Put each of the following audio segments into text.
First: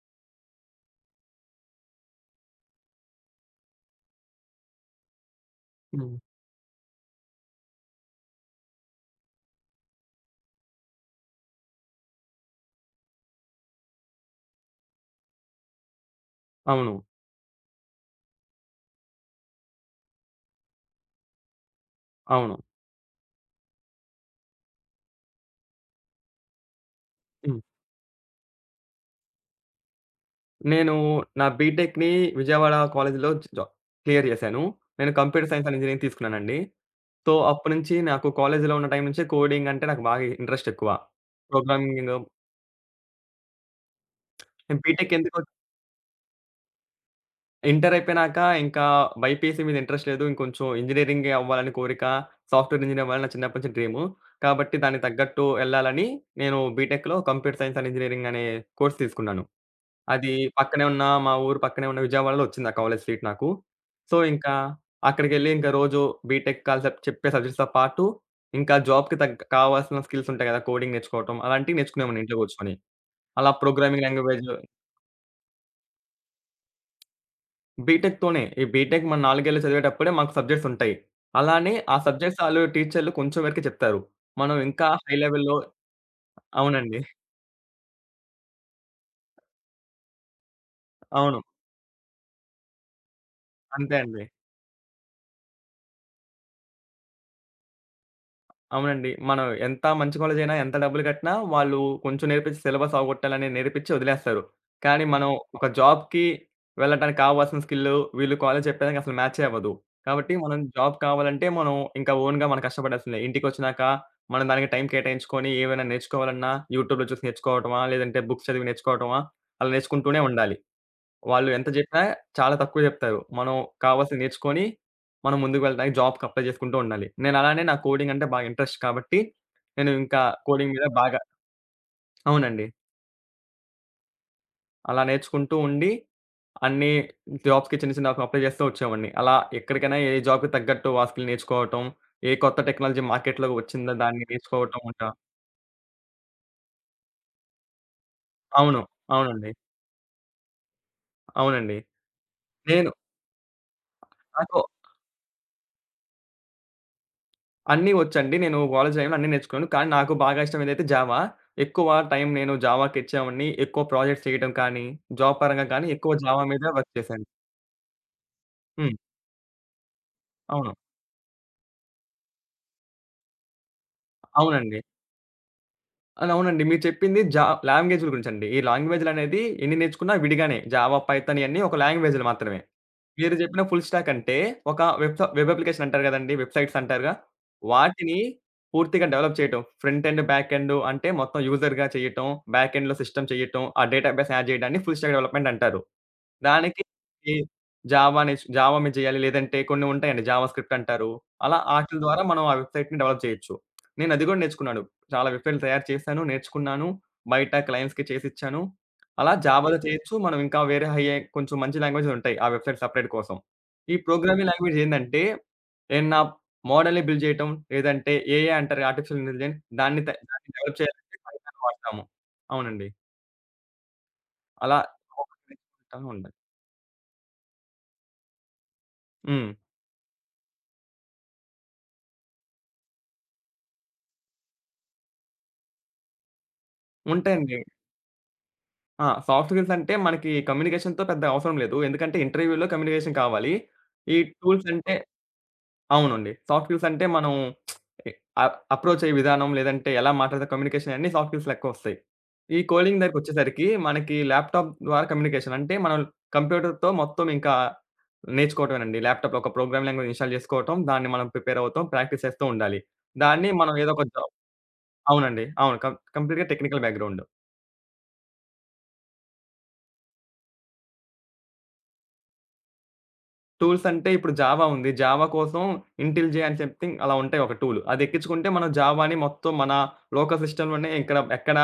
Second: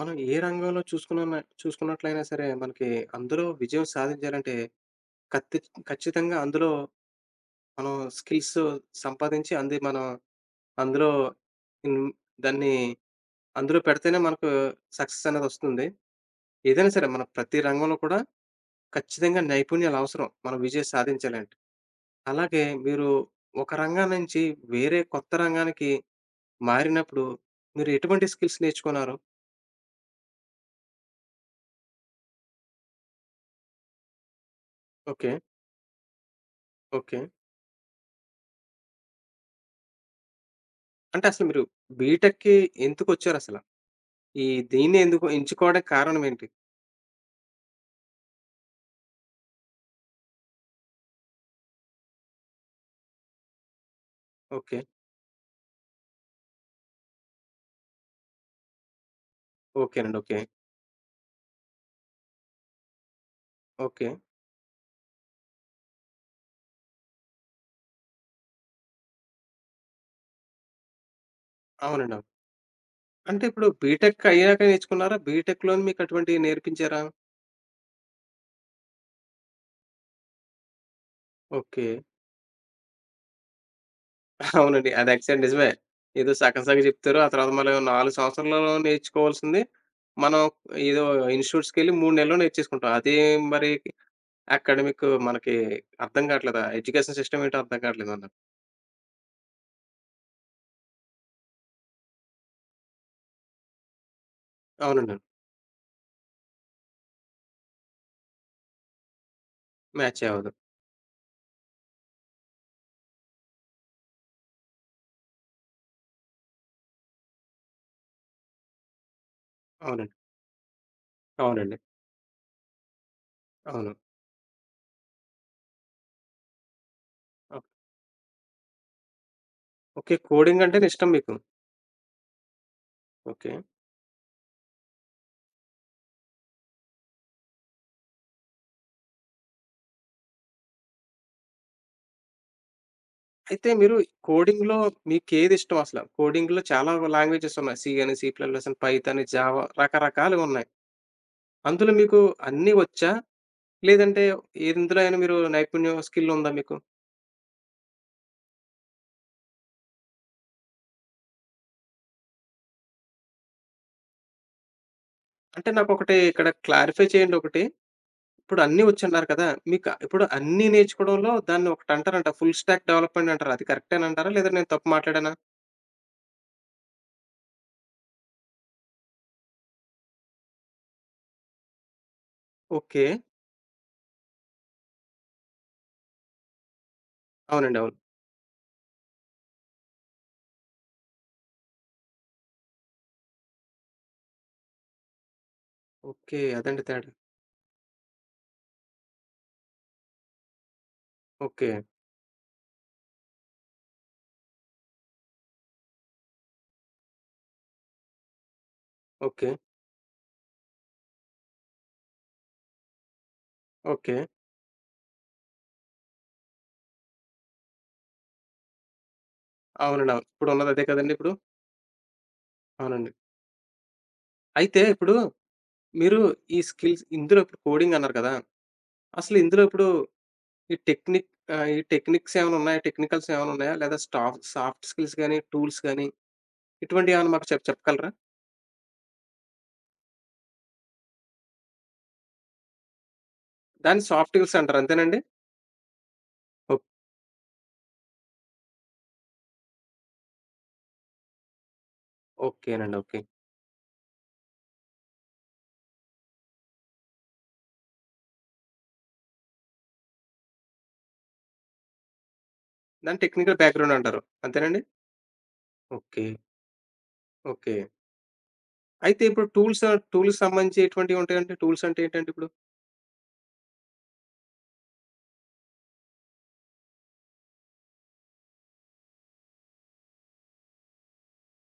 మనం ఏ రంగంలో చూసుకున్నట్లయినా సరే, మనకి అందులో విజయం సాధించాలంటే, కత్తి హ్మ్. ఖచ్చితంగా అందులో మనం స్కిల్స్ సంపాదించి, అంది మనం అందులో హ్మ్. దాన్ని అందులో పెడితేనే మనకు సక్సెస్ అనేదొస్తుంది. ఏదైనా అవును. సరే మన ప్రతి రంగంలో కూడా ఖచ్చితంగా నైపుణ్యాలు అవసరం. మనం విజయం సాధించాలంటే. అవును. అలాగే మీరు ఒక రంగం నుంచి వేరే కొత్త రంగానికి మారినప్పుడు, హ్మ్. మీరు ఎటువంటి స్కిల్స్ నేర్చుకున్నారు? నేను నా బీటెక్‌ని విజయవాడ కాలేజీలో జ క్లియర్ చేశాను. నేను okay, computer science and engineering తీసుకున్నానండి. ఓకే. సో, అప్పటినుంచి నాకు కాలేజీలో ఉన్న టైం నుంచే కోడింగ్ అంటే నాకు బాగా ఇంట్రెస్ట్ ఎక్కువ. అంటే అసలు మీరు ప్రోగ్రామింగ్ నేను బీటెక్‌కి ఎందుకొచ్చారసల? ఈ దీన్ని బీటెక్ ఎందుకు ఎందుకో ఎంచుకోవడానికి కారణం ఏంటి? ఇంటర్ అయిపోయినాక ఇంకా బైపీసీ మీద ఇంట్రెస్ట్ లేదు. ఇంకొంచెం ఇంజినీరింగే అవ్వాలని కోరిక. సాఫ్ట్‌వేర్ ఇంజినీర్ అవ్వాలని నా చిన్నప్పటి నుంచి డ్రీము. కాబట్టి ఓకే. దానికి తగ్గట్టు వెళ్ళాలని నేను బీటెక్‌లో కంప్యూటర్ సైన్స్ అండ్ ఇంజినీరింగ్ అనే కోర్స్ తీసుకున్నాను. ఓకేనండి, అది ఓకే. పక్కనే ఉన్న మా ఊరు పక్కనే ఉన్న విజయవాడలో వచ్చింది ఆ కాలేజ్ సీట్ నాకు. ఓకే. సో, ఇంకా అక్కడికెళ్ళి ఇంకా రోజు బీటెక్ కాన్సెప్ట్ చెప్పే సబ్జెక్ట్స్‌తో పాటు ఇంకా జాబ్‌కి తగ్గ కావాల్సిన స్కిల్స్ ఉంటాయి కదా! కోడింగ్ నేర్చుకోవటం అలాంటివి అవునండి, నేర్చుకునేవాడిని అవును. ఇంట్లో కూర్చొని. అంటే అలా ఇప్పుడు ప్రోగ్రామింగ్ బీటెక్ లాంగ్వేజ్ అయ్యాక నేర్చుకున్నారా? బీటెక్‌లోనే మీకు అటువంటివి నేర్పించారా? బీటెక్‌తోనే ఈ బీటెక్ మనం 4 ఏళ్లు చదివేటప్పుడే మాకు సబ్జెక్ట్స్ ఉంటాయి. అలానే ఓకే. ఆ సబ్జెక్ట్స్ ఆళ్ళు టీచర్లు కొంచెం వరకే చెప్తారు. మనం ఇంకా అవునండి, అది హై యాక్చువల్‌గా లెవెల్‌లో నిజమే. ఏదో సగం సగం అవునండి. చెప్తారు. ఆ తర్వాత మళ్ళీ 4 సంవత్సరాలలో నేర్చుకోవాల్సింది, మనం ఏదో అవును. ఇన్‌స్టిట్యూట్స్‌కెళ్ళి 3 నెలల్లో నేర్చేసుకుంటాం. అదే, మరి అంతే అండి. అకాడమిక్ మనకి అర్థం కావట్లేదా? ఎడ్యుకేషన్ సిస్టమ్ ఏంటో అర్థం కావట్లేదన్నారు. అవునండి. మనం ఎంత మంచి కాలేజయినా, ఎంత డబ్బులు కట్టినా వాళ్ళు కొంచెం నేర్పించి సిలబస్ అవగొట్టాలని నేర్పించి వదిలేస్తారు. కానీ అవునండి, అవును. మనం ఒక జాబ్‌కి వెళ్ళటానికి కావాల్సిన స్కిల్లు వీళ్ళు కాలేజు చెప్పేదానికి అసలు మ్యాచే అవ్వదు. మ్యాచే కాబట్టి అవ్వదు. మనం జాబ్ కావాలంటే మనం ఇంకా ఓన్‌గా మనం కష్టపడాల్సిందే. ఇంటికొచ్చినాక మనం దానికి టైం కేటాయించుకొని ఏవైనా నేర్చుకోవాలన్నా యూట్యూబ్‌లో చూసి నేర్చుకోవటమా, లేదంటే బుక్స్ చదివి నేర్చుకోవటమా అలా అవునండి. నేర్చుకుంటూనే ఉండాలి. వాళ్ళు ఎంత అవునండి, జెప్పినా చాలా తక్కువ జెప్తారు. మనం అవును. కావాల్సింది నేర్చుకొని, మనం ముందుకు వెళ్ళడానికి జాబ్‌కి అప్లై చేసుకుంటూ ఉండాలి. నేను ఆ! అలానే నాకు కోడింగ్ అంటే బాగా ఇంట్రెస్ట్ కాబట్టి, నేను ఓకే, ఇంకా కోడింగ్ కోడింగ్ మీద అంటేనే ఇష్టం బాగా మీకు. అవునండి. ఓకే. అలా నేర్చుకుంటూ ఉండి, అన్ని జాబ్స్‌కి చిన్న చిన్నవి అప్లై చేస్తూ వచ్చేవాడిని. అలా ఎక్కడికైనా ఏ జాబ్‌కి తగ్గట్టు ఆ స్కిల్ నేర్చుకోవటం, ఏ కొత్త టెక్నాలజీ మార్కెట్‌లోకి అయితే వచ్చిందో మీరు దాన్ని కోడింగ్‌లో నేర్చుకోవటం ఉంటా మీకేది ఇష్టం అసల? కోడింగ్‌లో చాలా లాంగ్వేజెస్ ఉన్నాయి. సి అని, సి ప్లస్ ప్లస్ అని, అవును. పైథాన్, అవునండి. జావా రకరకాలుగా ఉన్నాయి. అవునండి. అందులో మీకు అన్నీ నేను వచ్చా? లేదంటే నాకు ఇందులో అయినా మీరు నైపుణ్యం స్కిల్ ఉందా మీకు? అన్నీ వచ్చండి. నేను కాలేజ్ టైమ్‌లో అన్నీ నేర్చుకున్నాను. కానీ నాకు బాగా ఇష్టం ఏదైతే జావా. ఎక్కువ టైం నేను జావాకిచ్చేవాడిని. ఎక్కువ ప్రాజెక్ట్స్ చేయటం కానీ, జాబ్ పరంగా అంటే కానీ నాకొకటి ఎక్కువ జావా ఇక్కడ మీద వర్క్ క్లారిఫై చేశాను. చేయండి ఒకటి. ఇప్పుడు అన్నీ హ్మ్. వచ్చన్నారు కదా! మీకు ఇప్పుడు అన్నీ అవును. నేర్చుకోవడంలో దాన్ని ఒకటి అంటారంట ఫుల్ స్టాక్ డెవలప్‌మెంట్ అంటారు. అది కరెక్టేనంటారా? లేదా నేను అవునండి. తప్పు మాట్లాడానా? అది అవునండి. మీరు చెప్పింది లాంగ్వేజ్‌ల గురించండి. ఈ లాంగ్వేజ్‌లనేది ఎన్ని నేర్చుకున్నా విడిగానే. జావా, పైథాన్ ఇయన్నీ ఒక లాంగ్వేజ్‌లు మాత్రమే. ఓకే. మీరు జెప్పిన ఫుల్ స్టాక్ అంటే, ఒక వెబ్ వెబ్ అప్లికేషన్ అంటారు గదండీ! వెబ్‌సైట్స్ అంటారుగా, అవునండి, అవును. వాటిని పూర్తిగా డెవలప్ చేయటం. ఫ్రంట్ ఎండ్, బ్యాక్ ఎండ్ అంటే మొత్తం యూజర్‌గా చేయటం, బ్యాక్ ఎండ్‌లో సిస్టమ్ చేయటం, ఆ డేటాబేస్ యాడ్ జేయడాన్ని ఫుల్ స్టాక్ డెవలప్‌మెంట్ అంటారు. ఓకే, అదండి దానికి తేడా. ఈ జావా మీద చేయాలి. లేదంటే కొన్ని ఉంటాయండి జావా స్క్రిప్ట్ అంటారు. అలా ఓకే. ఆటిల ద్వారా మనం ఆ వెబ్‌సైట్‌ని డెవలప్ చేయొచ్చు. నేను అది కూడా నేర్చుకున్నాను. చాలా వెబ్‌సైట్‌లు తయారు చేశాను, నేర్చుకున్నాను. బయట క్లయింట్స్‌కి చేసిచ్చాను. అలా ఓకే. జావాలో చేయొచ్చు. మనం ఇంకా వేరే హై అయి కొంచెం మంచి లాంగ్వేజ్‌లు ఉంటాయి. ఆ వెబ్‌సైట్ సెపరేట్ కోసం. ఈ ఓకే. ప్రోగ్రామింగ్ లాంగ్వేజ్ ఏందంటే, ఏదన్నా మోడల్‌ని బిల్డ్ చేయటం, లేదంటే ఏఐ అంటారు ఆర్టిఫిషియల్ ఇంటెలిజెన్స్ అవునండి, అవును. దాన్ని ఇప్పుడున్నది డెవలప్ అదే కదండీ చేయాలంటే ఇప్పుడు. పైథాన్ వాడతాము. అవునండి. అవునండి. అలా అయితే ఇప్పుడు మీరు ఉంటాయి. ఈ స్కిల్స్ ఇందులో ఇప్పుడు కోడింగ్ అన్నారు కదా! అసలు హ్మ్. ఇందులో ఇప్పుడు ఈ టెక్నిక్ ఈ టెక్నిక్స్ ఏమైనా ఉన్నాయా? టెక్నికల్స్ ఏమైనా ఉన్నాయా? లేదా సాఫ్ట్ స్కిల్స్ గాని, టూల్స్ గాని ఇటువంటివి ఏమైనా మాకు ఉంటాయండి. చెప్పగలరా? ఆ! సాఫ్ట్ స్కిల్స్ అంటే మనకి కమ్యూనికేషన్‌తో పెద్ద అవసరం లేదు. ఎందుకంటే ఇంటర్వ్యూలో కమ్యూనికేషన్ కావాలి. దాన్ని ఈ సాఫ్ట్ స్కిల్స్ టూల్స్ అంటారు అంటే అంతేనండి? అవునండి. సాఫ్ట్ ఓక్ స్కిల్స్ అంటే మనం అ అప్రోచ్ అయ్యే విధానం లేదంటే ఎలా మాట్లాడతాం కమ్యూనికేషన్ అన్నీ సాఫ్ట్ స్కిల్స్ లెక్కొస్తాయి. ఈ ఓకేనండి, కోడింగ్ ఓకే. దగ్గరికొచ్చేసరికి మనకి ల్యాప్‌టాప్ ద్వారా కమ్యూనికేషన్ అంటే మనం కంప్యూటర్‌తో మొత్తం ఇంకా నేర్చుకోవటమేనండి. ల్యాప్‌టాప్‌లో ఒక ప్రోగ్రామ్ లాంగ్వేజ్ ఇన్‌స్టాల్ చేసుకోవటం, దాన్ని మనం ప్రిపేర్ అవుతాం, ప్రాక్టీస్ చేస్తూ ఉండాలి. దాన్ని దాన్ని టెక్నికల్ మనం ఏదో బ్యాక్‌గ్రౌండ్ ఒక అంటారు. జాబ్ అంతేనండి? అవునండి. అవును. ఓకే, కంప్లీట్‌గా టెక్నికల్ బ్యాక్‌గ్రౌండ్. ఓకే. అయితే ఇప్పుడు టూల్స్ టూల్స్ సంబంధించి ఎటువంటివి ఉంటాయండి? టూల్స్ అంటే ఏంటండి ఇప్పుడు? టూల్స్ అంటే ఇప్పుడు జావా ఉంది. జావా కోసం ఇంటెల్‌జే అని సంథింగ్ అలా ఉంటాయి ఒక టూల్. అది ఎక్కించుకుంటే మనం జావాని మొత్తం మన లోకల్ సిస్టమ్‌లోనే ఇక్కడ ఎక్కడ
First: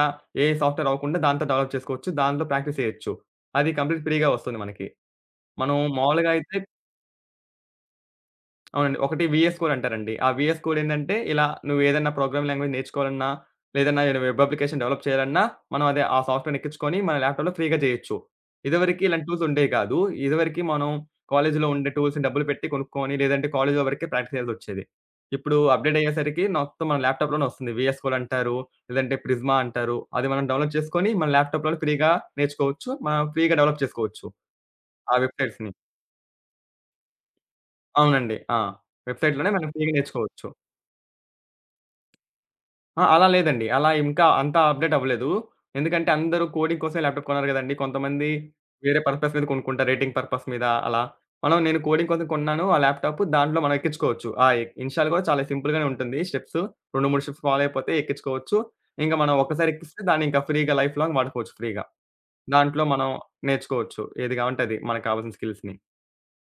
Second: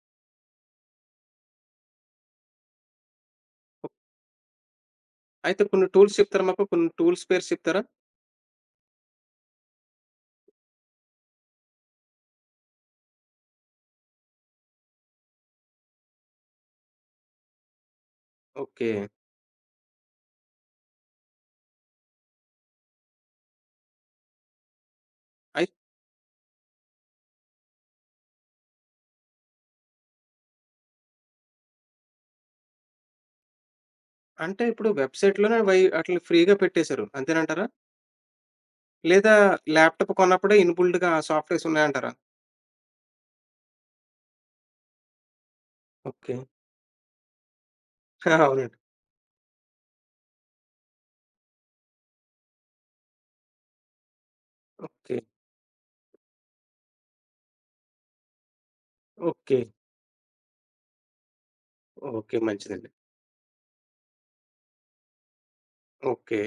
ఏ సాఫ్ట్‌వేర్ అవ్వకుండా దాంతో డెవలప్ చేసుకోవచ్చు. దాంట్లో ప్రాక్టీస్ చేయొచ్చు. అది కంప్లీట్ ఫ్రీగా వస్తుంది మనకి. అయితే మనం కొన్ని టూల్స్ మామూలుగా చెప్తారా అయితే మాకు? కొన్ని టూల్స్ పేర్లు చెప్తారా? అవునండి. ఒకటి వీఎస్ కోడ్ అంటారండి. ఆ వీఎస్ కోడ్ ఏందంటే, ఇలా నువ్వేదన్నా ప్రోగ్రామింగ్ లాంగ్వేజ్ నేర్చుకోవాలన్నా, లేదన్నా ఏదైనా వెబ్ అప్లికేషన్ డెవలప్ చేయాలన్నా, మనం అదే ఆ సాఫ్ట్‌వేర్‌ని ఎక్కించుకొని మన ల్యాప్‌టాప్‌లో ఫ్రీగా చేయొచ్చు. ఓకే. ఇదివరకి ఇలాంటి టూల్స్ ఉండేవి కాదు. ఇదివరకి మనం కాలేజీలో ఉండే టూల్స్‌ని డబ్బులు పెట్టి కొనుక్కొని, లేదంటే కాలేజీలో వరకే ప్రాక్టీస్ చేయాల్సొచ్చేది. ఇప్పుడు అయి అప్‌డేట్ అయ్యేసరికి మొత్తం మన ల్యాప్‌టాప్‌లోనే వస్తుంది. వీఎస్ కోడ్ అంటారు, లేదంటే ప్రిజ్మా అంటారు. అది మనం డెవలప్ చేసుకొని, మన ల్యాప్‌టాప్‌లోనే ఫ్రీగా నేర్చుకోవచ్చు. మనం ఫ్రీగా డెవలప్ చేసుకోవచ్చు. అంటే ఇప్పుడు ఆ వెబ్‌సైట్‌లోనే వెబ్‌సైట్స్‌ని. వై అట్లా ఫ్రీగా పెట్టేశారు. అంతేనంటారా? అవునండి. ఆ! లేదా వెబ్‌సైట్‌లోనే మనం ఫ్రీగా ల్యాప్‌టాప్ నేర్చుకోవచ్చు. కొన్నప్పుడే ఇన్‌బుల్ట్‌గా ఆ సాఫ్ట్‌వేర్స్ ఉన్నాయంటారా? ఆ! అలా లేదండి. అలా ఇంకా అంతా అప్‌డేట్ అవ్వలేదు. ఎందుకంటే ఓకే. అందరూ కోడింగ్ కోసమే ల్యాప్‌టాప్ కొన్నారు గదండీ. కొంతమంది ఆ! అవునండి. వేరే పర్పస్ మీద కొనుక్కుంటారు. రేటింగ్ పర్పస్ మీద అలా. నేను కోడింగ్ కోసం కొన్నాను ఆ ల్యాప్‌టాప్. దాంట్లో మనం ఎక్కించుకోవచ్చు. ఆ ఇనిషియల్ ఓకే. గూడా చాలా సింపుల్‌గానే ఉంటుంది స్టెప్స్. 2, 3 స్టెప్స్ ఫాలో అయిపోతే ఎక్కించుకోవచ్చు. ఇంక మనం ఓకే. ఒక్కసారి ఎక్కిస్తే దాన్ని ఇంకా ఫ్రీగా లైఫ్ లాంగ్ వాడుకోవచ్చు ఫ్రీగా. ఓకే, దాంట్లో మంచిదండి. మనం నేర్చుకోవచ్చు. ఏది గావంటే అది మనకు కావాల్సిన స్కిల్స్‌ని. ఓకే.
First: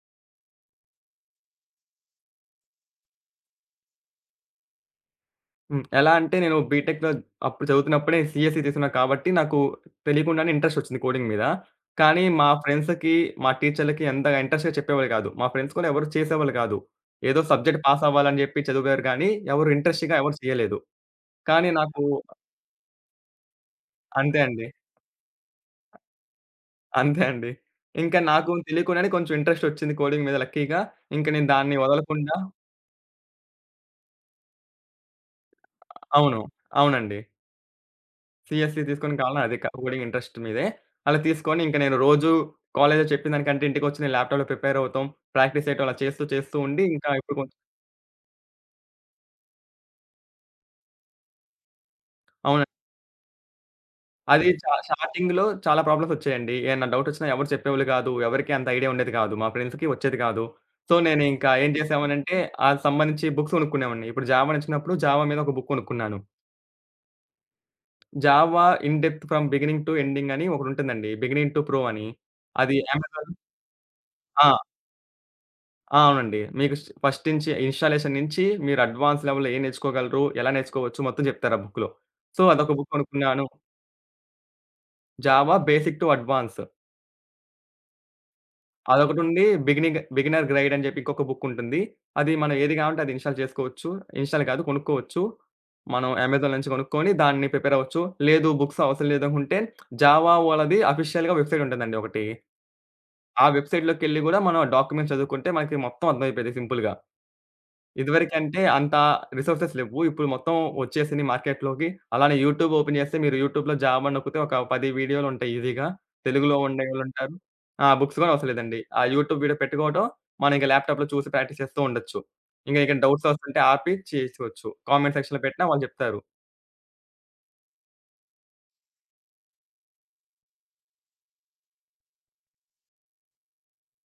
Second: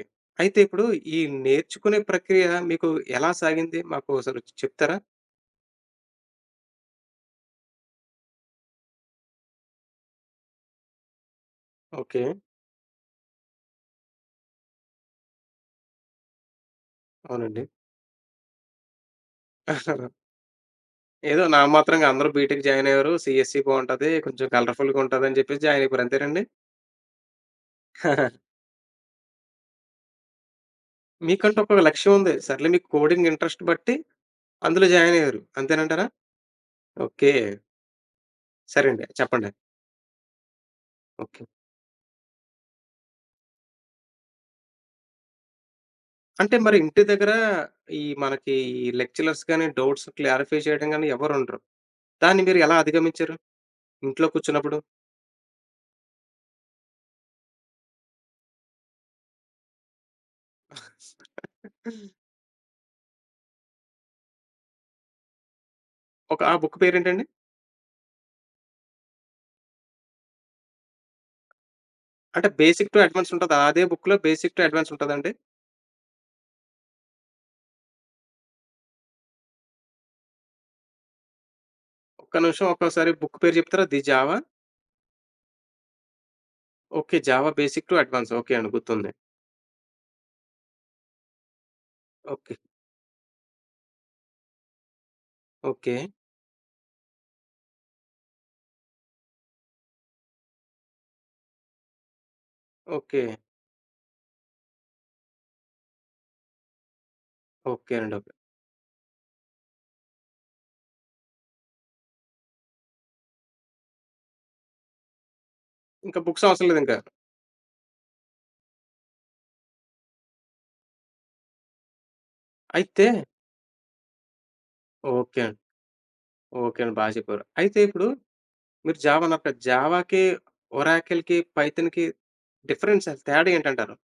అయితే ఇప్పుడు ఈ నేర్చుకునే ప్రక్రియ మీకు ఎలా సాగింది? మాకు అసలు చెప్తారా? హ్మ్. ఎలా అంటే నేను బీటెక్‌లో అప్పుడు చదువుతున్నప్పుడే సీఎస్‌సి తీసుకున్నా కాబట్టి, నాకు తెలియకుండానే ఇంట్రెస్ట్ వచ్చింది కోడింగ్ మీద. ఓకే. కానీ మా ఫ్రెండ్స్‌కి, మా టీచర్‌లకి అంతగా ఇంట్రెస్ట్‌గా చెప్పేవాళ్ళు కాదు. మా ఫ్రెండ్స్ కూడా ఎవరు చేసేవాళ్ళు కాదు. ఏదో అవునండి. సబ్జెక్ట్ పాస్ అవ్వాలని చెప్పి చదివారు కానీ, ఎవరు ఇంట్రెస్ట్‌గా ఎవరు చేయలేదు. ఏదో కానీ నాకు నామమాత్రంగా అందరూ బీటెక్ జాయిన్ అయ్యారు. సీఎస్‌సి బావుంటది. అంతే కొంచెం అండి. కలర్‌ఫుల్‌గా ఉంటదని చెప్పేసి జాయిన్ అయిపోయారు. అంతేనండి? అంతే అండి. ఇంకా నాకు తెలియకుండానే కొంచెం ఇంట్రెస్ట్ వచ్చింది కోడింగ్ మీద లక్కీగా. ఇంకా నేను మీకంటూ దాన్ని ఒక లక్ష్యం ఉంది. వదలకుండా సర్లే మీకు కోడింగ్ ఇంట్రెస్ట్ బట్టి అందులో జాయిన్ అయ్యారు. అంతేనంటారా? అవును. అవునండి. ఓకే. సీఎస్‌సీ సరే అండి, తీసుకొని కావాలన్నా చెప్పండి. అదే కోడింగ్ ఇంట్రెస్ట్ మీదే. అలా ఓకే. తీసుకొని ఇంక నేను రోజు కాలేజ్‌లో చెప్పిన దానికంటే ఇంటికొచ్చి నేను ల్యాప్‌టాప్‌లో ప్రిపేర్ అవుతాం. ప్రాక్టీస్ చేయటం అలా చేస్తూ అంటే చేస్తూ మరి ఉండి ఇంటి ఇంకా దగ్గర ఇప్పుడు కొంచెం ఈ మనకి ఈ లెక్చరర్స్ గాని, డౌట్స్ క్లారిఫై చేయడం గాని ఎవరుండరు. దాన్ని మీరు అవునండి. ఎలా అధిగమించారు? ఇంట్లో అది కూర్చున్నప్పుడు? స్టార్టింగ్‌లో చాలా ప్రాబ్లమ్స్ వచ్చాయండి. ఏమన్నా డౌట్ వచ్చినా ఎవరు చెప్పేవాళ్ళు కాదు. ఎవరికీ అంత ఐడియా ఉండేది కాదు. మా ఫ్రెండ్స్‌కి వచ్చేది కాదు. సో, నేను ఇంకా ఏం చేసామనంటే ఆళ్ళకి సంబంధించి బుక్స్ కొనుక్కునేవాడిని. ఇప్పుడు జావా నచ్చినప్పుడు జావా మీద ఒక బుక్ కొనుక్కున్నాను. ఆ బుక్ పేరేంటండి? Java in depth from beginning to ending అని ఒకటుంటుందండి. బిగినింగ్ టు ప్రో అని. అంటే అది బేసిక్ టు అమెజాన్ అడ్వాన్స్ ఉంటదా? అదే బుక్‌లో ఆ! బేసిక్ టు అడ్వాన్స్ ఉంటదండి? ఆ! అవునండి. మీకు ఫస్ట్ నుంచి ఇన్‌స్టాలేషన్ నుంచి మీరు అడ్వాన్స్ లెవెల్‌లో ఏం నేర్చుకోగలరు, ఎలా నేర్చుకోవచ్చు మొత్తం చెప్తారు ఆ బుక్‌లో. ఒక్క సో, నిమిషం అదొక బుక్ ఒక్కోసారి బుక్ కొనుక్కున్నాను. పేరు చెప్తారా? 'The Java'? 'Java basic to advance' okay. 'Java basic to advance' okay అండి, గుర్తుంది. అదొకటుంది. బిగినర్ గైడ్ అని చెప్పి ఇంకొక బుక్ ఉంటుంది. అది ఓకే. మనం ఏది కావాలంటే అది ఇన్‌స్టాల్ చేసుకోవచ్చు. ఇన్‌స్టాల్ కాదు కొనుక్కోవచ్చు. ఓకే. మనం అమెజాన్ నుంచి కొనుక్కొని దాన్ని ప్రిపేర్ అవ్వచ్చు. లేదు బుక్స్ అవసరం లేదనుకుంటే జావా వాళ్ళది అఫీషియల్‌గా వెబ్‌సైట్ ఉంటుందండి ఒకటి. ఓకే. ఆ వెబ్‌సైట్‌లోకెళ్ళి కూడా మనం డాక్యుమెంట్స్ చదువుకుంటే మనకి మొత్తం అర్థమైపోద్ది సింపుల్‌గా. ఓకే అండి, ఓకే. ఇదివరకంటే అంత రిసోర్సెస్ లెవ్వు. ఇప్పుడు మొత్తం వచ్చేసినియి మార్కెట్‌లోకి. అలానే యూట్యూబ్ ఓపెన్ చేస్తే మీరు యూట్యూబ్‌లో జాబ్ అని నొక్కితే ఒక 10 వీడియోలుంటాయి ఈజీగా. ఇంకా బుక్స్ తెలుగులో అవసరం లేదింకా. ఉండేవాళ్ళుంటారు. ఆ! బుక్స్ కూడా అవసరం లేదండి. ఆ యూట్యూబ్ వీడియో పెట్టుకోవటం, మనం ఇంక ల్యాప్‌టాప్‌లో చూసి ప్రాక్టీస్ చేస్తూ ఉండొచ్చు. ఇంక అయితే డౌట్స్ వస్తుంటే ఆపి చేసుకోవచ్చు. కామెంట్ ఓకే సెక్షన్‌లో అండి. పెట్టినా వాళ్ళు చెప్తారు. ఓకే అండి, బా చెప్పారు. అయితే ఇప్పుడు మీరు జావా అన్నప్పుడు జావాకి, ఒరాకిల్‌కి, పైథాన్‌కి డిఫరెన్స్ అసలు తేడా ఏంటంటారు?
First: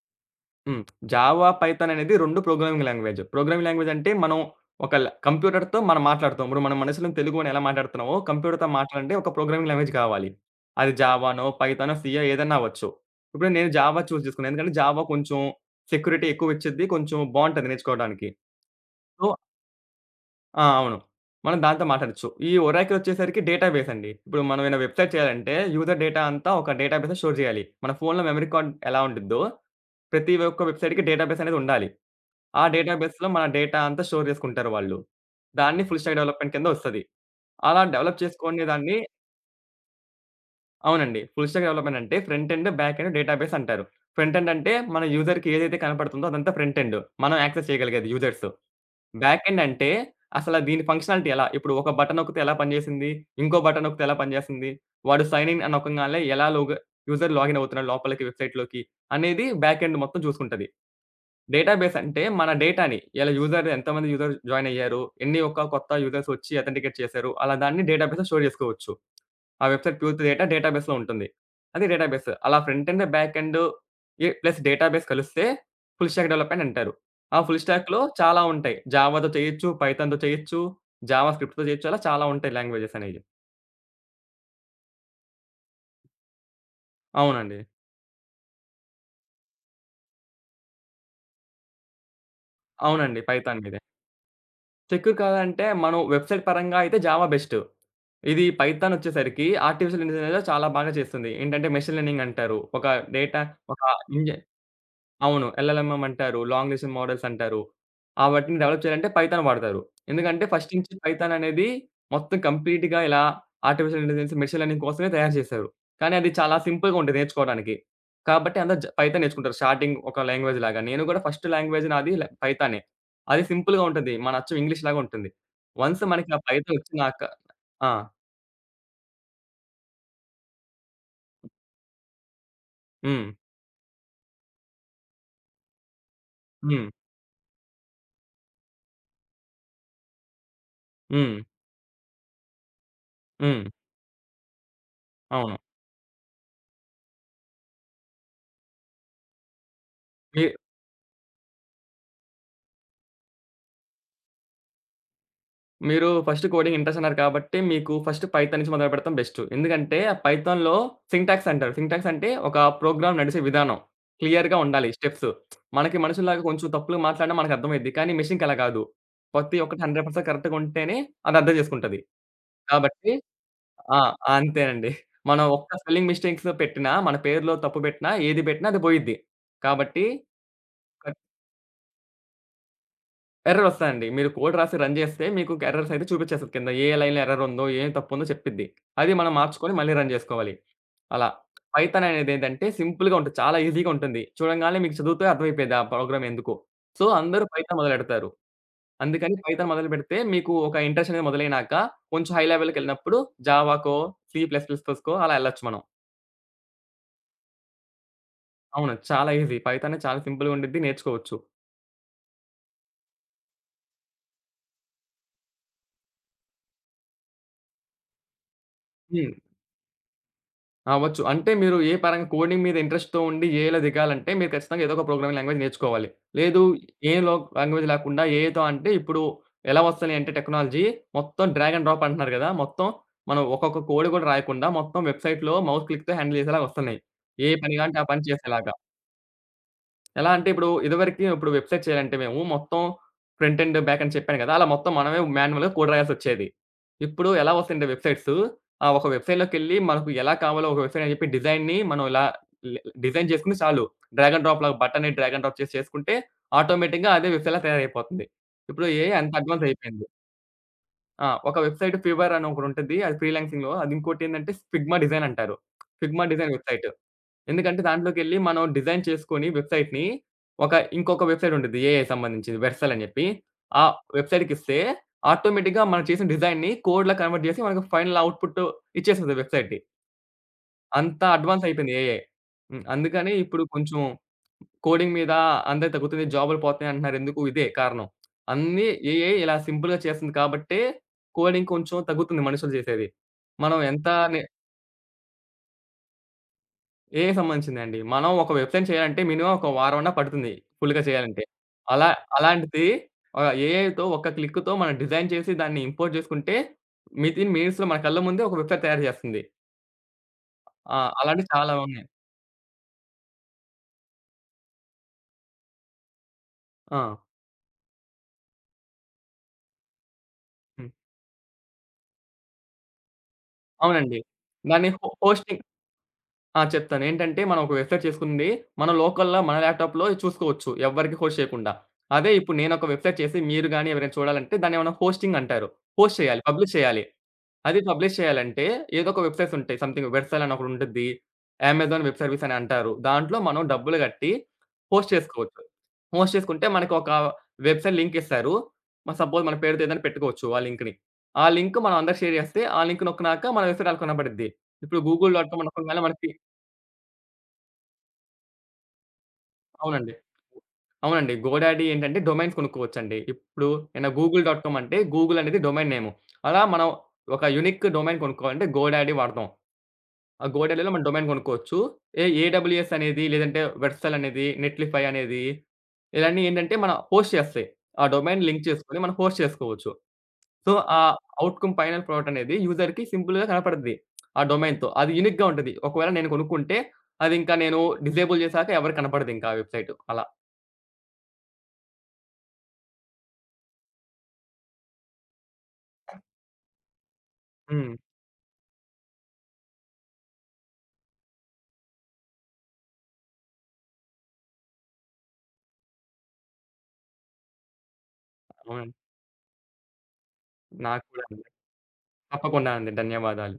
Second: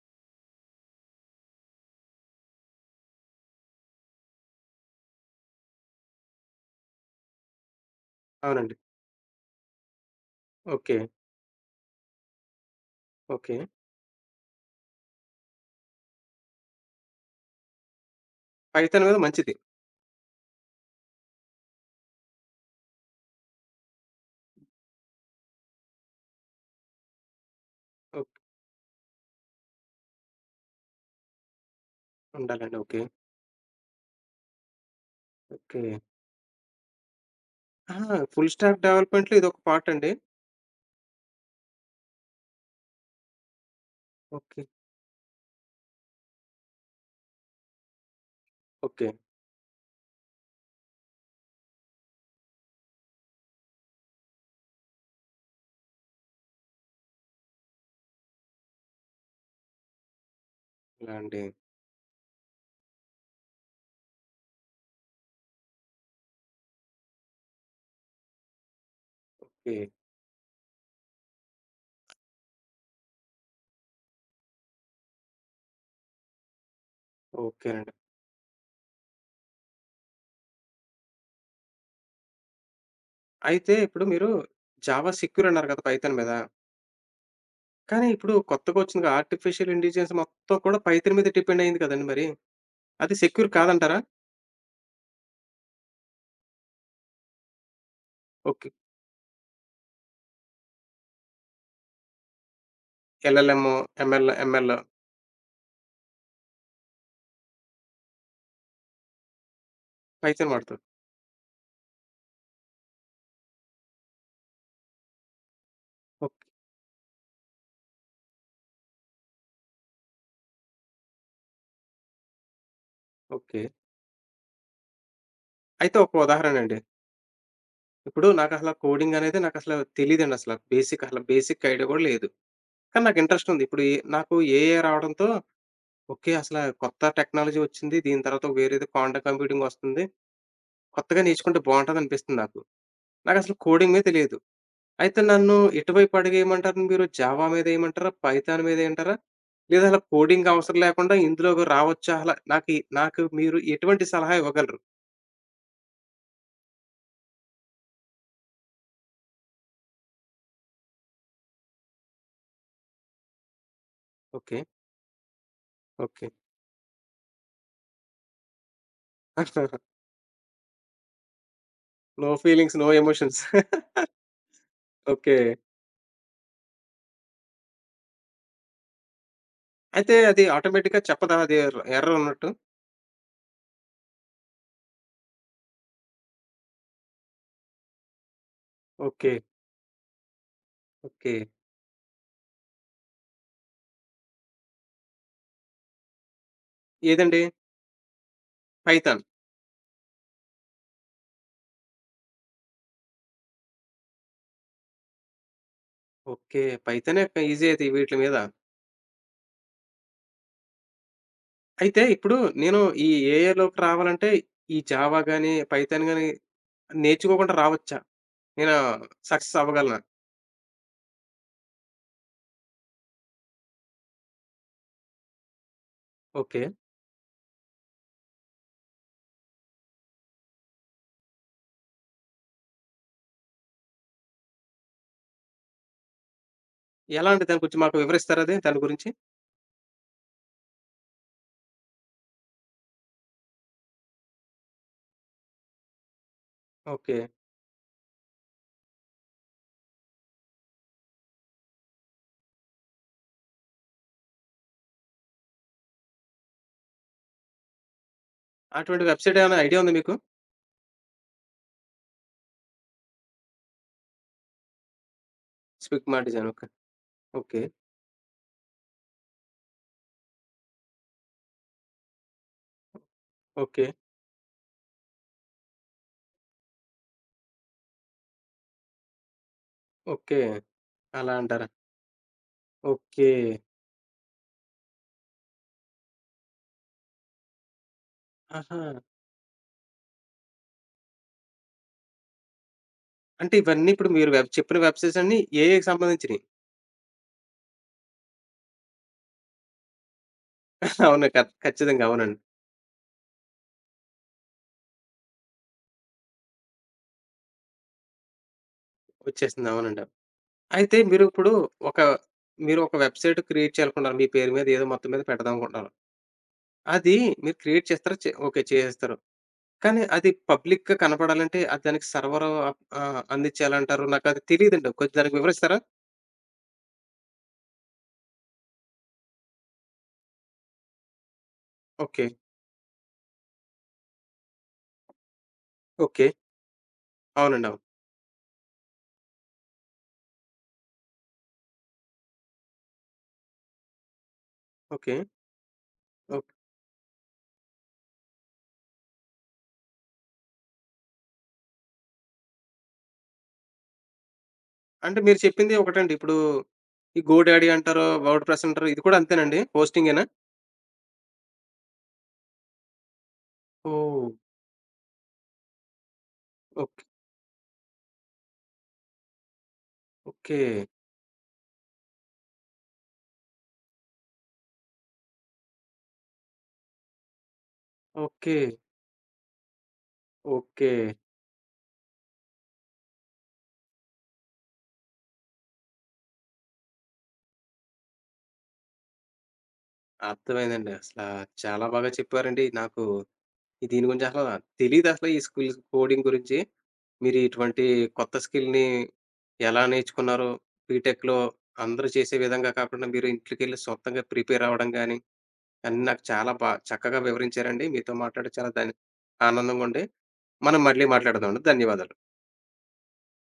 హ్మ్. జావా, పైథాన్ అనేది 2 ప్రోగ్రామింగ్ లాంగ్వేజ్. ప్రోగ్రామింగ్ లాంగ్వేజ్ అంటే మనం ఒక ల కంప్యూటర్‌తో మనం మాట్లాడుతాం. ఇప్పుడు మన మనసులో తెలుగుని ఎలా మాట్లాడుతున్నామో కంప్యూటర్‌తో అవునండి. మాట్లాడంటే ఒక ప్రోగ్రామింగ్ లాంగ్వేజ్ కావాలి. అది ఓకే. జావానో, పైథానో, సీయో ఏదైనా అవ్వచ్చు. ఇప్పుడు ఓకే. నేను జావా చూజ్ చేసుకున్నాను. ఎందుకంటే జావా కొంచెం సెక్యూరిటీ ఎక్కువ ఇచ్చిద్ది. కొంచెం బావుంటది నేర్చుకోవడానికి. పైథాన్ గూడా సో మంచిది. ఆ! అవును. మనం దాంతో మాట్లాడొచ్చు. ఈ ఒరాకిల్ వచ్చేసరికి డేటాబేస్ అండి. ఇప్పుడు మనం ఏమైనా వెబ్‌సైట్ చేయాలంటే యూజర్ డేటా అంతా ఒక డేటాబేస్‌లో స్టోర్ చేయాలి. మన ఫోన్‌లో ఓకే. మెమరీ కార్డ్ ఎలా ఉండిద్దో ప్రతి ఒక్క వెబ్‌సైట్‌కి డేటాబేస్ అనేది ఉండాలి. ఆ ఉండాలండి, ఓకే. డేటాబేస్‌లో మన డేటా అంతా స్టోర్ చేసుకుంటారు వాళ్ళు. ఓకే. దాన్ని ఫుల్ స్టాక్ డెవలప్‌మెంట్ కింద ఒస్తది. అలా ఆహా! డెవలప్ ఫుల్ చేసుకునే స్టాక్ దాన్ని డెవలప్‌మెంట్‌లో ఇదొక పార్ట్ అండి. అవునండి. ఫుల్ స్టాక్ డెవలప్‌మెంట్ అంటే front end, back end database అంటారు. Front end okay. అంటే మన యూజర్‌కి ఏదైతే కనపడుతుందో అదంతా ఫ్రంట్ ఎండ్. మనం యాక్సెస్ చేయగలిగేది యూజర్స్. ఓకే. బ్యాక్ ఎండ్ అంటే అసల దీని ఫంక్షనాలిటీ ఎలా? ఇప్పుడు ఒక బటన్ నొక్కితే ఎలా పనిచేసింది? ఇంకో బటన్ నొక్కితే ఎలా పనిచేస్తుంది? వాడు సైన్ ఇన్ అని నొకంగానే ఎలా లోగ యూజర్ లాగిన్ అవుతున్నాడు లోపలికి వెబ్‌సైట్‌లోకి అనేది బ్యాక్ ఎండ్ మొత్తం చూసుకుంటది. ఇలా అండి. డేటాబేస్ అంటే మన డేటాని ఇలా యూజర్ ఎంతమంది యూజర్ జాయిన్ అయ్యారు, ఎన్ని ఒక కొత్త యూజర్స్ వచ్చి అథెంటికేట్ చేశారు. అలా దాన్ని డేటాబేస్‌లో స్టోర్ చేసుకోవచ్చు. ఆ ఓకే. వెబ్‌సైట్ పూర్తి డేటా డేటాబేస్‌లో ఉంటుంది. అది డేటాబేస్. అలా front end, back end a plus database కలిస్తే ఫుల్ స్టాక్ డెవలప్‌మెంట్ అంటారు. ఆ ఫుల్ ఓకేనండి. స్టాక్‌లో చాలా ఉంటాయి. జావాతో చేయొచ్చు, పైథాన్‌తో చేయొచ్చు, జావా స్క్రిప్ట్‌తో చేయొచ్చు. అలా చాలా ఉంటాయి లాంగ్వేజెస్ అనేవి. అయితే ఇప్పుడు మీరు జావా సెక్యూర్ అన్నారు కదా! పైథాన్ మీద. అవునండి. కానీ ఇప్పుడు కొత్తగా వచ్చిందిగా ఆర్టిఫిషియల్ ఇంటెలిజెన్స్ మొత్తం కూడా పైథాన్ మీద డిపెండ్ అయింది కదండీ మరి. అది అవునండి. సెక్యూర్ పైథాన్ మీదే. కాదంటారా? సెక్యూర్ కాదంటే మనం వెబ్‌సైట్ పరంగా అయితే జావా బెస్ట్. ఇది ఓకే. పైథాన్ వచ్చేసరికి ఆర్టిఫిషియల్ ఇంటెలిజెన్స్ చాలా బాగా చేస్తుంది. ఏంటంటే మెషీన్ లెర్నింగ్ అంటారు. ఒక డేటా ఎల్‌ఎల్‌ఎం, ఒక ఎంఎల్, ఇంజ ఎంఎల్ అవును. ఎల్ఎల్ఎంఎం అంటారు. లాంగ్ డిస్టెన్స్ మోడల్స్ అంటారు. ఆ వాటిని డెవలప్ చేయాలంటే పైథాన్ వాడతారు. ఎందుకంటే పైథాన్ ఫస్ట్ వాడతారు. నుంచి పైథాన్ అనేది మొత్తం కంప్లీట్‌గా ఇలా ఆర్టిఫిషియల్ ఇంటెలిజెన్స్, మెషిన్ లెర్నింగ్ కోసమే తయారు చేశారు. కానీ అది ఓకే. చాలా సింపుల్‌గా ఉంటది నేర్చుకోవడానికి. కాబట్టి అందరూ పైథాన్ నేర్చుకుంటారు. స్టార్టింగ్ ఒక లాంగ్వేజ్ లాగా. నేను కూడా ఫస్ట్ లాంగ్వేజ్ నాది పైథానే. అది ఓకే. సింపుల్‌గా ఉంటది. మన అచ్చు ఇంగ్లీష్ లాగా ఉంటుంది. అయితే వన్స్ ఒక మనకి ఆ పైథాన్ ఉదాహరణండి. వచ్చినాక ఆ! ఇప్పుడు నాకసల కోడింగ్ అనేది నాకసలు తెలీదండి అసల. బేసిక్ ఐడియా గూడా లేదు. కానీ నాకు హ్మ్. ఇంట్రెస్ట్ ఉంది. ఇప్పుడు నాకు ఏఐ రావడంతో ఓకే, అసల హ్మ్. కొత్త టెక్నాలజీ వచ్చింది. దీని తర్వాత వేరేది క్వాంటం కంప్యూటింగ్ వస్తుంది. హ్మ్. కొత్తగా హ్మ్. నేర్చుకుంటే బావుంటదనిపిస్తుంది నాకు. నాకసలు హ్మ్. కోడింగే తెలీదు. అయితే నన్ను అవును. ఎటువైపు అడుగేయమంటారు మీరు? జావా మీద ఏయమంటారా? పైథాన్ మీద ఏయమంటారా? లేదా అలా మీ కోడింగ్ అవసరం లేకుండా ఇందులోకి రావచ్చా? అలా నాకు మీరు ఎటువంటి సలహా ఇవ్వగలరు? మీరు ఫస్ట్ కోడింగ్ ఇంట్రెస్ట్ అన్నారు కాబట్టి, మీకు ఫస్ట్ పైథాన్ నుంచి మొదలుపెడతం బెస్టు. ఎందుకంటే, ఆ పైథాన్‌లో సింటాక్స్ అంటారు. సింటాక్స్ అంటే ఒక ప్రోగ్రామ్ నడిసే విధానం. క్లియర్‌గా ఓకే. ఉండాలి స్టెప్స్. మనకి ఓకే. మనుషుల్లాగా కొంచెం తప్పులు మాట్లాడినా మనకు అర్థమైద్ది. కానీ మెషిన్‌కి అలా కాదు. ప్రతి ఒక్కటి 100% కరెక్ట్‌గా ఉంటేనే అది అర్థం చేసుకుంటది. నో ఫీలింగ్స్, నో కాబట్టి ఎమోషన్స్. ఆ! అంతే అండి. ఓకే. మనం ఒక్క స్పెల్లింగ్ మిస్టేక్స్ పెట్టినా, మన పేరులో తప్పు పెట్టినా, ఏది పెట్టినా అది పోయిద్ది. కాబట్టి అయితే అది ఆటోమేటిక్‌గా చెప్పదా అది ఎర్రర్ ఉన్నట్టు? ఎర్రర్ వస్తాయండి. మీరు కోడ్ రాసి రన్ చేస్తే మీకు ఎర్రర్స్ అయితే చూపించేస్తది కింద. ఏ లైన్‌లో ఎర్రర్ ఉందో, ఏం తప్పుందో చెప్పిద్ది. అది ఓకే. మనం మార్చుకొని మళ్ళీ రన్ చేసుకోవాలి. అలా. ఓకే. పైథాన్ అనేదేంటంటే సింపుల్‌గా ఉంటుంది. చాలా ఈజీగా ఉంటుంది. చూడంగానే మీకు చదువుతే అర్థమైపోయిద్ది ఆ ప్రోగ్రామ్ ఎందుకో. సో, ఏదండి? అందరూ పైథాన్ మొదలెడతారు. పైథాన్. అందుకని పైథాన్ మొదలుపెడితే మీకు ఒక ఇంట్రెస్ట్ అనేది మొదలైనాక కొంచెం హై లెవెల్‌కెళ్ళినప్పుడు జావాకో, సి ప్లస్ ప్లస్‌కో అలా ఎళ్ళొచ్చు మనం. ఓకే, పైథానే ఈజీ అయితే వీట్లి మీద. అవును. చాలా ఈజీ. పైథానే చాలా సింపుల్‌గా ఉండిద్ది. నేర్చుకోవచ్చు. అయితే ఇప్పుడు నేను ఈ ఏఐలోకి రావాలంటే ఈ జావా గాని, పైథాన్ గాని నేర్చుకోకుండా రావచ్చా? నేను హ్మ్. సక్సెస్ అవ్వగలనా? అవ్వచ్చు. అంటే మీరు ఏ పరంగా కోడింగ్ మీద ఇంట్రెస్ట్‌తో ఉండి ఏఐలో దిగాలంటే మీరు ఖచ్చితంగా ఏదో ఒక ప్రోగ్రామింగ్ లాంగ్వేజ్ నేర్చుకోవాలి. ఓకే. లేదు ఏఐలో లాంగ్వేజ్ లేకుండా ఏఐతో అంటే ఇప్పుడు ఎలా వస్తున్నాయి అంటే టెక్నాలజీ మొత్తం డ్రాగ్ అండ్ డ్రాప్ అంటున్నారు గదా! మొత్తం మనం ఒక్కొక్క కోడ్ గూడా రాయకుండా మొత్తం వెబ్‌సైట్‌లో మౌస్ క్లిక్‌తో హ్యాండిల్ చేసేలాగా వస్తున్నాయి. ఎలా అండి ఏ దాని పని గురించి మాకు కావాలంటే ఆ పని వివరిస్తారా అది చేసేలాగా. దాని గురించి? ఎలా అంటే ఇప్పుడు ఇదివరకి ఇప్పుడు వెబ్‌సైట్ చేయాలంటే మేము మొత్తం ఫ్రంట్ ఎండ్, బ్యాక్ ఎండ్ చెప్పాను కదా! అలా మొత్తం మనమే మాన్యువల్‌గా కోడ్ రాయాల్సొచ్చేది. ఓకే. ఇప్పుడు ఎలా వస్తున్నాయంటే వెబ్‌సైట్సు ఆ ఒక వెబ్‌సైట్‌లోకెళ్ళి మనకు ఎలా కావాలో ఒక వెబ్‌సైట్ అని చెప్పి డిజైన్‌ని మనం ఇలా డిజైన్ చేసుకుంటే చాలు. డ్రాగ్ అండ్ డ్రాప్ లాగా బటన్‌ని డ్రాగ్ అండ్ డ్రాప్ చేసి చేసుకుంటే ఆటోమేటిక్‌గా అదే వెబ్‌సైట్‌లా తయారైపోతుంది. ఇప్పుడు అటువంటి ఏఐ అంత వెబ్‌సైట్ ఏమైనా అడ్వాన్స్ ఐడియా ఉందా అయిపోయింది. మీకు? ఆ! ఒక వెబ్‌సైట్ ఫీవర్ అని ఒకటుంటది. అది ఫ్రీలాన్సింగ్‌లో. అది ఇంకోటేంటంటే ఫిగ్మా డిజైన్ అంటారు. స్పిక్ మా Figma design, design okay. Website. Okay. ఎందుకంటే దాంట్లోకెళ్ళి మనం డిజైన్ చేసుకొని వెబ్‌సైట్‌ని ఒక ఇంకొక వెబ్‌సైట్ ఉంటది. ఏఐ సంబంధించింది వెర్సల్ అని చెప్పి. ఆ ఓకే. వెబ్‌సైట్‌కిస్తే ఆటోమేటిక్‌గా మనం చేసిన డిజైన్‌ని కోడ్‌లా కన్వర్ట్ చేసి మనకు ఫైనల్ అవుట్‌పుట్ ఇచ్చేస్తది వెబ్‌సైట్‌ది. ఓకే. అంత అలా అడ్వాన్స్ అంటారా? అయిపోయింది ఏఐ. హ్మ్. ఓకే. అందుకని ఇప్పుడు కొంచెం కోడింగ్ మీద అందరికి తగ్గుతుంది. జాబ్‌లు పోతున్నాయి అంటున్నారు. ఎందుకు ఇదే కారణం. ఆహా! అన్నీ ఏఐ ఇలా సింపుల్‌గా చేస్తుంది కాబట్టే కోడింగ్ కొంచెం తగ్గుతుంది మనుషులు చేసేది. అంటే మనం ఇవన్నీ ఎంత ఇప్పుడు మీరు నే చెప్పిన వెబ్ సీరీస్ అన్నీ ఏఐకి సంబంధించినియి. ఏఐకి సంబంధించిందండి. మనం ఒక వెబ్‌సైట్ చేయాలంటే మినిమమ్ ఒక వారమన్నా పడుతుంది ఫుల్‌గా అవును, చేయాలంటే. ఖచ్చితంగా అలా అవునండి. అలాంటిది ఆహ్, ఏఐతో ఒక్క క్లిక్‌తో మనం డిజైన్ చేసి దాన్ని ఇంపోర్ట్ చేసుకుంటే వితిన్ మినిట్స్‌లో మన కళ్ళ ముందే ఒక వెబ్‌సైట్ తయారు చేస్తుంది. వచ్చేసింది, అవునండి. ఆ! అయితే మీరు అలాంటివి ఇప్పుడు చాలా ఒక ఉన్నాయి. మీరు ఒక వెబ్‌సైట్ క్రియేట్ చేయాలనుకున్నారు. మీ పేరు మీద ఏదో మొత్తం మీద పెడదాం అనుకుంటున్నారు. ఆ! అది మీరు క్రియేట్ చేస్తారా? ఓకే, చేసేస్తారు. కానీ అది హ్మ్. పబ్లిక్‌గా కనపడాలంటే అది దానికి సర్వర్ అప్ ఆహ్, అందించాలంటారు. అవునండి. నాకది దాన్ని తెలీదండి, కొంచెం దానికి హోస్టింగ్ వివరిస్తారా? ఆ! చెప్తాను. ఏంటంటే మనం ఒక వెబ్‌సైట్ చేసుకుంది మన లోకల్‌లో మన ల్యాప్‌టాప్‌లో చూసుకోవచ్చు. ఎవ్వరికీ హోస్ట్ చేయకుండా. ఓకే. అదే ఇప్పుడు నేనొక వెబ్‌సైట్ చేసి మీరు గాని ఎవరైనా చూడాలంటే దాన్నేమన్నా హోస్టింగ్ అంటారు. Host okay. చేయాలి. పబ్లిష్ చేయాలి. అవునండి, అవును. అది పబ్లిష్ చేయాలంటే ఏదో ఒక వెబ్‌సైట్స్ ఉంటాయి. సంథింగ్ వెర్సల్ అని ఒకటి ఉంటుద్ది. అమెజాన్ వెబ్ సర్వీస్ అని అంటారు. దాంట్లో మనం డబ్బులు కట్టి పోస్ట్ ఓకే. చేసుకోవచ్చు. Post okay. చేసుకుంటే మనకు ఒక వెబ్‌సైట్ లింక్ ఇస్తారు. సపోజ్ మన పేరుతో ఏదైనా పెట్టుకోవచ్చు ఆ లింక్‌ని. ఆ లింక్ మనం అందరికి షేర్ చేస్తే ఆ లింక్ నొక్కినాక మన వెబ్‌సైట్ ఆళ్ళకి కనపడిద్ది. ఇప్పుడు అంటే గూగుల్ మీరు డాట్ కామ్ చెప్పింది అనుకోగానే ఒకటండి. మనకి ఇప్పుడు ఈ గోడాడీ అంటారు, వర్డ్ ప్రెస్ అంటారు. ఇది కూడా అంతేనండి? అవునండి. హోస్టింగేనా? అవునండి. గోడాడీ ఏంటంటే డొమైన్స్ కొనుక్కోవచ్చండి. ఇప్పుడు ఏమైనా ఓహ్! గూగుల్ డాట్ కామ్ అంటే గూగుల్ అనేది డొమైన్ నేమ్. అలా మనం ఓకే. ఒక యూనిక్ డొమైన్ కొనుక్కోవాలంటే గోడాడీ వాడతాం. ఆ! ఓకే. గోడెలలో మనం డొమైన్ కొనుక్కోవచ్చు. ఏడబ్ల్యూఎస్ అనేది, లేదంటే వెర్సల్ అనేది, నెట్‌లిఫై అనేది, ఇలాన్నీ ఏంటంటే మన హోస్ట్ చేస్తాయి. ఆ డొమైన్ ఓకే. లింక్ చేసుకొని మనం హోస్ట్ చేసుకోవచ్చు. So, okay. ఆ అవుట్‌కమ్ ఫైనల్ ప్రోడక్ట్ అనేది యూజర్‌కి సింపుల్‌గా కనపడుద్ది. ఆ డొమైన్‌తో. అది యూనిక్‌గా ఉంటది. ఒకవేళ నేను కొనుక్కుంటే అదింకా నేను డిజేబుల్ చేశాక ఎవరికీ కనపడదింకా ఆ వెబ్‌సైటు అలా. అర్థమైందండి, అసలా. చాలా బాగా చెప్పారండి. నాకు దీని గురించి అసల తెలీదసల ఈ స్కిల్ కోడింగ్ గురించి. మీరు ఇటువంటి హ్మ్. కొత్త స్కిల్‌ని ఎలా నేర్చుకున్నారో, బీటెక్‌లో అందరూ చేసే విధంగా కాకుండా మీరు ఇంట్లోకెళ్ళి సొంతంగా ప్రిపేర్ అవ్వడం గాని, అన్నీ నాకు చాలా చక్కగా వివరించారండి. మీతో మాట్లాడి చాలా అవునండి. ఆనందంగా ఉంది. మనం నాకు మళ్ళీ కూడా అండి. మాట్లాడదామండి. ధన్యవాదాలు. తప్పకుండా అండి. ధన్యవాదాలు.